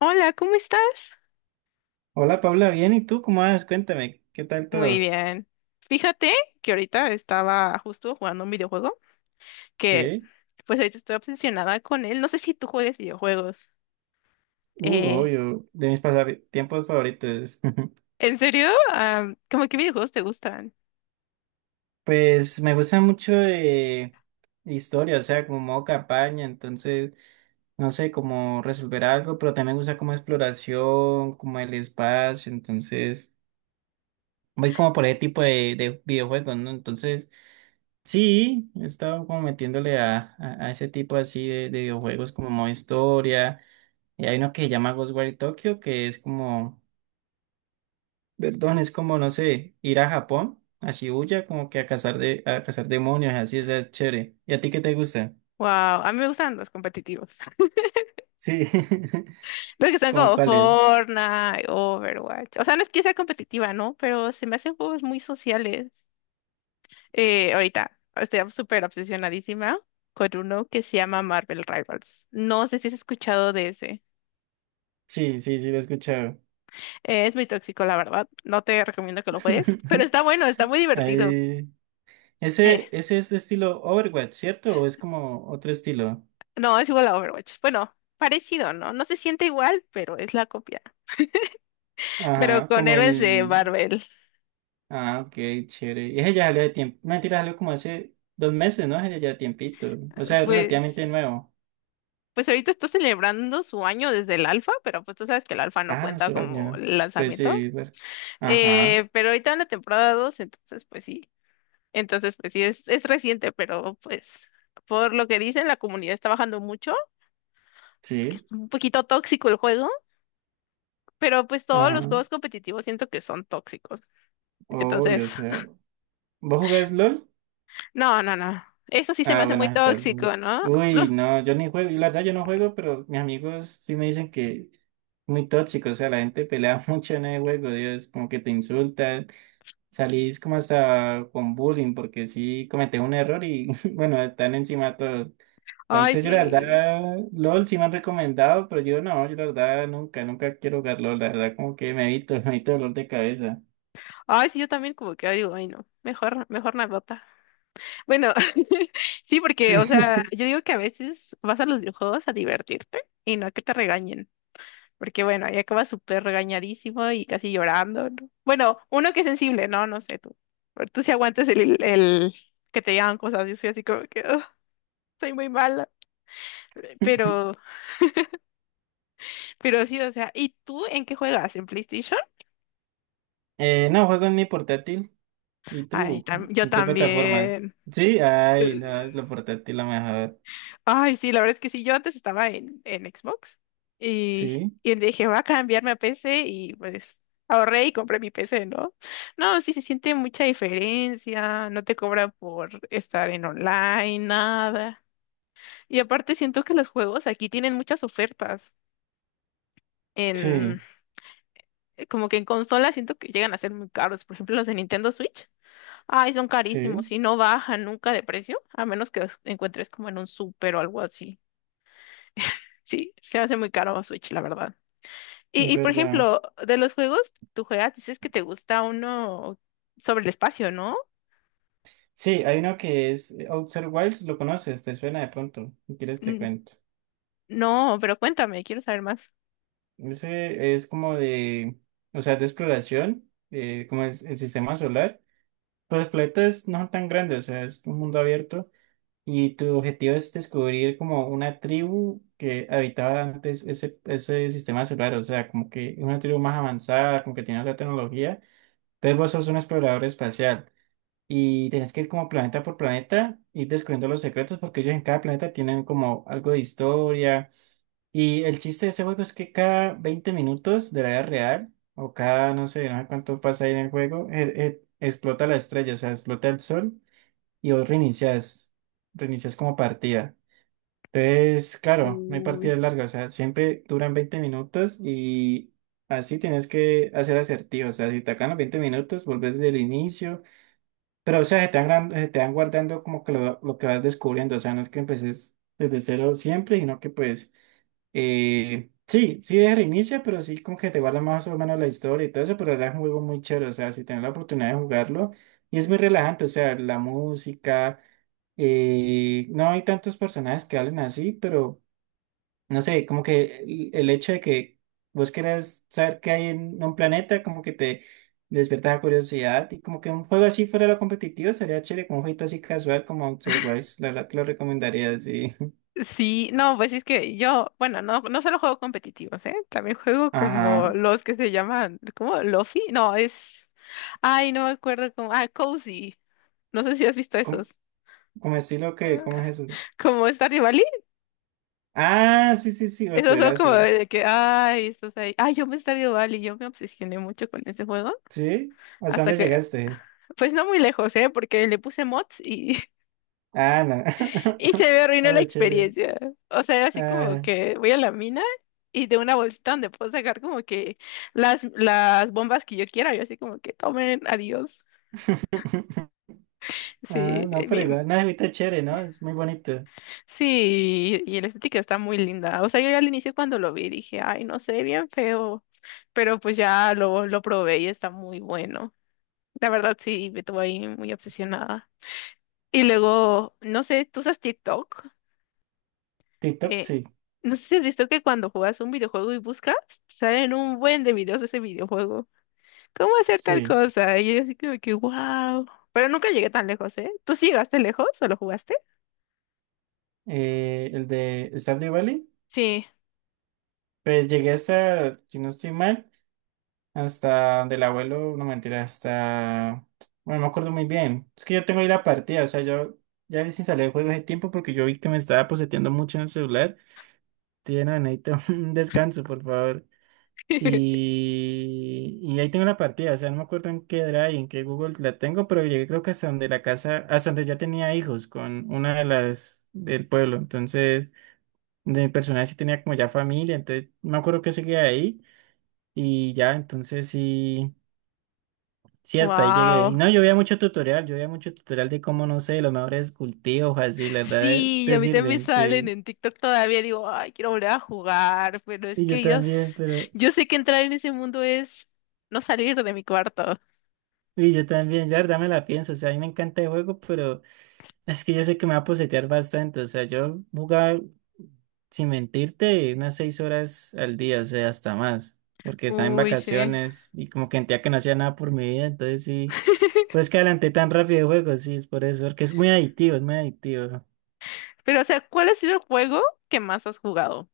Hola, ¿cómo estás? Hola Paula, bien, ¿y tú cómo vas? Cuéntame, ¿qué tal Muy todo? bien. Fíjate que ahorita estaba justo jugando un videojuego que Sí. pues ahorita estoy obsesionada con él. No sé si tú juegues videojuegos. Eh, Obvio, de mis pasatiempos favoritos. ¿En serio? ¿Cómo qué videojuegos te gustan? Pues me gusta mucho de historia, o sea, como modo campaña, entonces, no sé, cómo resolver algo, pero también me gusta como exploración, como el espacio, entonces, voy como por ese tipo de videojuegos, ¿no? Entonces, sí, he estado como metiéndole a, a ese tipo así de videojuegos como modo historia. Y hay uno que se llama Ghostwire Tokyo, que es como, perdón, es como, no sé, ir a Japón, a Shibuya, como que a cazar demonios, así, o sea, es chévere. ¿Y a ti qué te gusta? Wow, a mí me gustan los competitivos. Sí. Los que son ¿Cómo como cuál es? Fortnite, Overwatch. O sea, no es que sea competitiva, ¿no? Pero se me hacen juegos muy sociales. Ahorita estoy súper obsesionadísima con uno que se llama Marvel Rivals. No sé si has escuchado de ese. Sí, sí, sí, lo he escuchado. Es muy tóxico, la verdad. No te recomiendo que lo juegues, pero está bueno, está muy divertido. Ahí- Eh, ese es de estilo Overwatch, ¿cierto? ¿O es como otro estilo? no, es igual a Overwatch. Bueno, parecido, ¿no? No se siente igual, pero es la copia. Pero Ajá, con como héroes de el... Marvel, Ah, ok, chévere. Y ese ya salió de tiempo. No, mentira, salió como hace 2 meses, ¿no? Ese ya tiempito. O sea, es relativamente pues, nuevo. pues ahorita está celebrando su año desde el alfa, pero pues tú sabes que el alfa no Ah, cuenta como sueño. Pues lanzamiento. sí, ajá, Pero ahorita en la temporada 2 entonces pues sí. Entonces pues sí, es reciente, pero pues por lo que dicen, la comunidad está bajando mucho, porque es sí, un poquito tóxico el juego. Pero pues todos ajá, los juegos competitivos siento que son tóxicos. Entonces, obvio, o sea. ¿Vos jugás LOL? no, no, no. Eso sí se me Ah, hace bueno, muy esa. tóxico, Pues, ¿no? uy, Los- no, yo ni juego, y la verdad yo no juego, pero mis amigos sí me dicen que es muy tóxico, o sea, la gente pelea mucho en el juego, Dios, como que te insultan. Salís como hasta con bullying porque sí cometés un error y bueno, están encima todos. Ay, Entonces yo la sí. verdad, LOL sí me han recomendado, pero yo no, yo la verdad nunca, nunca quiero jugar LOL, la verdad como que me evito, me evito dolor de cabeza. Ay, sí, yo también como que ay, digo, ay, no. Mejor, mejor nadota. Bueno, sí, Sí. porque, o sea, yo digo que a veces vas a los videojuegos a divertirte y no a que te regañen. Porque, bueno, ahí acabas súper regañadísimo y casi llorando, ¿no? Bueno, uno que es sensible, ¿no? No sé, tú. Pero tú sí aguantas el que te digan cosas. Yo soy así como que, "Ugh, soy muy mala". Pero Pero sí, o sea, ¿y tú en qué juegas? ¿En PlayStation? No, juego en mi portátil. ¿Y Ay, tú? tam- yo ¿En qué plataformas? también. Sí, Eh, ay, no, es la portátil la mejor. Ay, sí, la verdad es que sí, yo antes estaba en Xbox y, Sí, y dije, voy a cambiarme a PC y pues ahorré y compré mi PC, ¿no? No, sí se siente mucha diferencia, no te cobran por estar en online, nada. Y aparte siento que los juegos aquí tienen muchas ofertas. En, sí, como que en consola siento que llegan a ser muy caros, por ejemplo, los de Nintendo Switch. Ay, son carísimos sí, y no bajan nunca de precio, a menos que los encuentres como en un súper o algo así. Sí, se hace muy caro Switch, la verdad. Y, es y por verdad. ejemplo, de los juegos, tú juegas, dices que te gusta uno sobre el espacio, ¿no? Sí, hay uno que es Outer Wilds, ¿lo conoces? ¿Te suena de pronto? Si quieres te N- cuento. No, pero cuéntame, quiero saber más. Ese es como de, o sea, de exploración, como es el sistema solar. Pero los planetas no son tan grandes, o sea, es un mundo abierto. Y tu objetivo es descubrir como una tribu que habitaba antes ese sistema solar, o sea, como que es una tribu más avanzada, como que tiene otra tecnología. Entonces vos sos un explorador espacial y tenés que ir como planeta por planeta, ir descubriendo los secretos, porque ellos en cada planeta tienen como algo de historia y el chiste de ese juego es que cada 20 minutos de la vida real, o cada, no sé, no sé cuánto pasa ahí en el juego, explota la estrella, o sea, explota el sol y vos reinicias, reinicias como partida. Entonces, claro, no hay Uy. partidas largas, o sea, siempre duran 20 minutos y así tienes que hacer asertivo, o sea, si te acaban los 20 minutos, volvés desde el inicio, pero o sea, se te van, se te van guardando como que lo que vas descubriendo, o sea, no es que empeces desde cero siempre, sino que pues... sí, sí es reinicia, pero sí como que te guarda más o menos la historia y todo eso, pero ahora es un juego muy chévere, o sea, si tienes la oportunidad de jugarlo, y es muy relajante, o sea, la música, no hay tantos personajes que hablen así, pero no sé, como que el hecho de que vos querés saber qué hay en un planeta, como que te despierta la curiosidad, y como que un juego así fuera lo competitivo, sería chévere, como un jueguito así casual como Outer Wilds, la verdad te lo recomendaría, sí. Sí, no, pues es que yo, bueno, no, no solo juego competitivos, ¿eh? También juego como Ajá. los que se llaman, ¿cómo? ¿Lofi? No, es... Ay, no me acuerdo cómo... Ah, Cozy. No sé si has visto esos. Como estilo que, ¿cómo es eso? Como Stardew Valley, Ah, sí, sí, sí, esos son como juegazo. de que, ay, estás ahí. Ay, yo me Stardew Valley, yo me obsesioné mucho con ese juego. ¿Sí? ¿Hasta Hasta dónde que, llegaste? pues no muy lejos, ¿eh? Porque le puse mods y, Ah, no. y se me No, arruinó la pero chévere. experiencia. O sea, era así como Ah, que voy a la mina y de una bolsita donde puedo sacar como que las bombas que yo quiera. Yo así como que tomen, adiós. ah Sí, no, pero mi- igual. No, ahorita es chévere, ¿no? Es muy bonito. Sí, y la estética está muy linda. O sea, yo al inicio cuando lo vi dije, ay, no sé, bien feo. Pero pues ya lo probé y está muy bueno. La verdad sí, me tuvo ahí muy obsesionada. Y luego, no sé, ¿tú usas TikTok? TikTok, Eh, sí, no sé si has visto que cuando juegas un videojuego y buscas, salen un buen de videos de ese videojuego. ¿Cómo hacer tal sí. cosa? Y yo así como que, wow. Pero nunca llegué tan lejos, ¿eh? ¿Tú sí llegaste lejos o lo jugaste? El de Stardew Valley, Sí. pues llegué hasta, si no estoy mal, hasta donde el abuelo, no mentira, hasta. Bueno, no me acuerdo muy bien. Es que yo tengo ahí la partida, o sea, yo ya sin salir del juego de tiempo porque yo vi que me estaba poseteando mucho en el celular. Tiene no, necesito un descanso, por favor. Y ahí tengo la partida, o sea, no me acuerdo en qué Drive, en qué Google la tengo, pero llegué creo que hasta donde la casa, hasta donde ya tenía hijos con una de las del pueblo. Entonces, de mi personaje sí tenía como ya familia, entonces me acuerdo que seguía ahí y ya, entonces sí, sí, hasta ahí llegué. Y Wow. no, yo veía mucho tutorial, yo veía mucho tutorial de cómo, no sé, los mejores cultivos, así, la verdad, Sí, y a te mí también me sirven, salen sí. en TikTok todavía, digo, ay, quiero volver a jugar, pero es Y yo que yo, s- también, pero... yo sé que entrar en ese mundo es no salir de mi cuarto. Y yo también, ya la verdad me la pienso, o sea, a mí me encanta el juego, pero es que yo sé que me va a posetear bastante, o sea, yo jugaba, sin mentirte, unas 6 horas al día, o sea, hasta más, porque estaba en Uy, sí. vacaciones y como que sentía que no hacía nada por mi vida, entonces sí, pues que adelanté tan rápido el juego, sí, es por eso, porque es muy adictivo, es muy adictivo. Pero, o sea, ¿cuál ha sido el juego que más has jugado?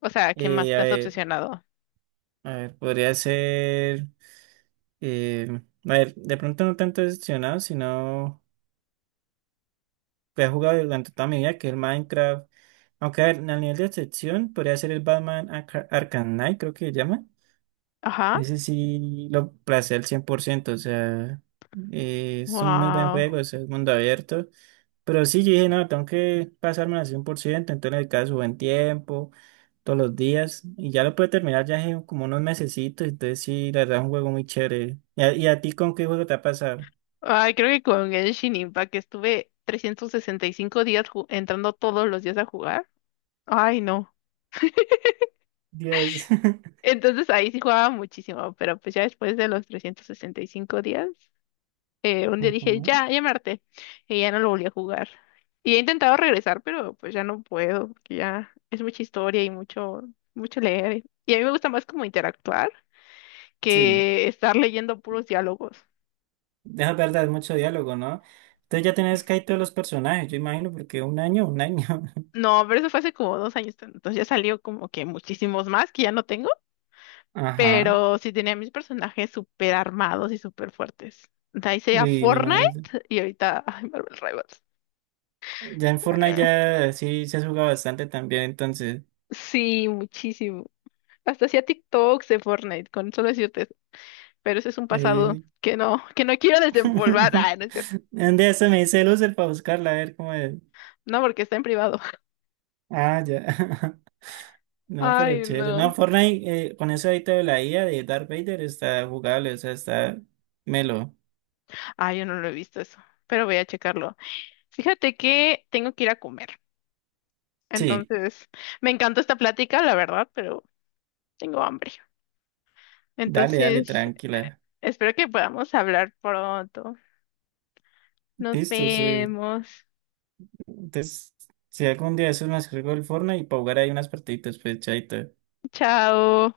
O sea, que más Eh, a te has ver, obsesionado. a ver, podría ser, eh, a ver, de pronto no tanto decepcionado, sino... que he jugado durante toda mi vida, que es el Minecraft. Aunque a ver, al nivel de excepción, podría ser el Batman Arkham Knight, creo que se llama. Ajá. Ese sí lo placé al 100%, o sea, es un muy buen Wow. juego, o sea, es mundo abierto. Pero sí, yo dije, no, tengo que pasarme al 100% entonces el caso buen tiempo, todos los días, y ya lo pude terminar ya en como unos mesecitos, entonces sí, la verdad es un juego muy chévere. ¿Y a ti con qué juego te ha pasado? Ay, creo que con Genshin Impact estuve 365 días ju- entrando todos los días a jugar. Ay, no. Dios. Entonces ahí sí jugaba muchísimo, pero pues ya después de los 365 días. Un día dije, Ujú. ya, ya me harté. Y ya no lo volví a jugar. Y he intentado regresar, pero pues ya no puedo, porque ya es mucha historia y mucho, mucho leer. Y a mí me gusta más como interactuar Sí. que estar leyendo puros diálogos. Es verdad, es mucho diálogo, ¿no? Entonces ya tenés casi todos los personajes, yo imagino, porque un año, un año. No, pero eso fue hace como dos años, entonces ya salió como que muchísimos más que ya no tengo, Ajá. pero sí tenía mis personajes súper armados y súper fuertes. De ahí sería Y mi Fortnite madre. y ahorita, ay, Marvel Rivals. Ya en Fortnite ya sí se juega bastante también, entonces. Sí, muchísimo. Hasta hacía TikToks de Fortnite, con solo decirte pero ese es un pasado Eh... que no quiero desempolvar. Ah, no es cierto. Un día se me dice loser para buscarla, a ver cómo es. No, porque está en privado. Ah, ya. No, pero Ay, chévere. No, no. Fortnite, con eso ahorita de la IA de Darth Vader está jugable, o sea, está melo. Ay, yo no lo he visto eso, pero voy a checarlo. Fíjate que tengo que ir a comer. Sí, Entonces, me encantó esta plática, la verdad, pero tengo hambre. dale, dale, Entonces, eh, tranquila. espero que podamos hablar pronto. Nos Listo, sí. vemos. Entonces, si algún día eso me descargo el Fortnite y para jugar ahí unas partiditas, pues chaito. Chao.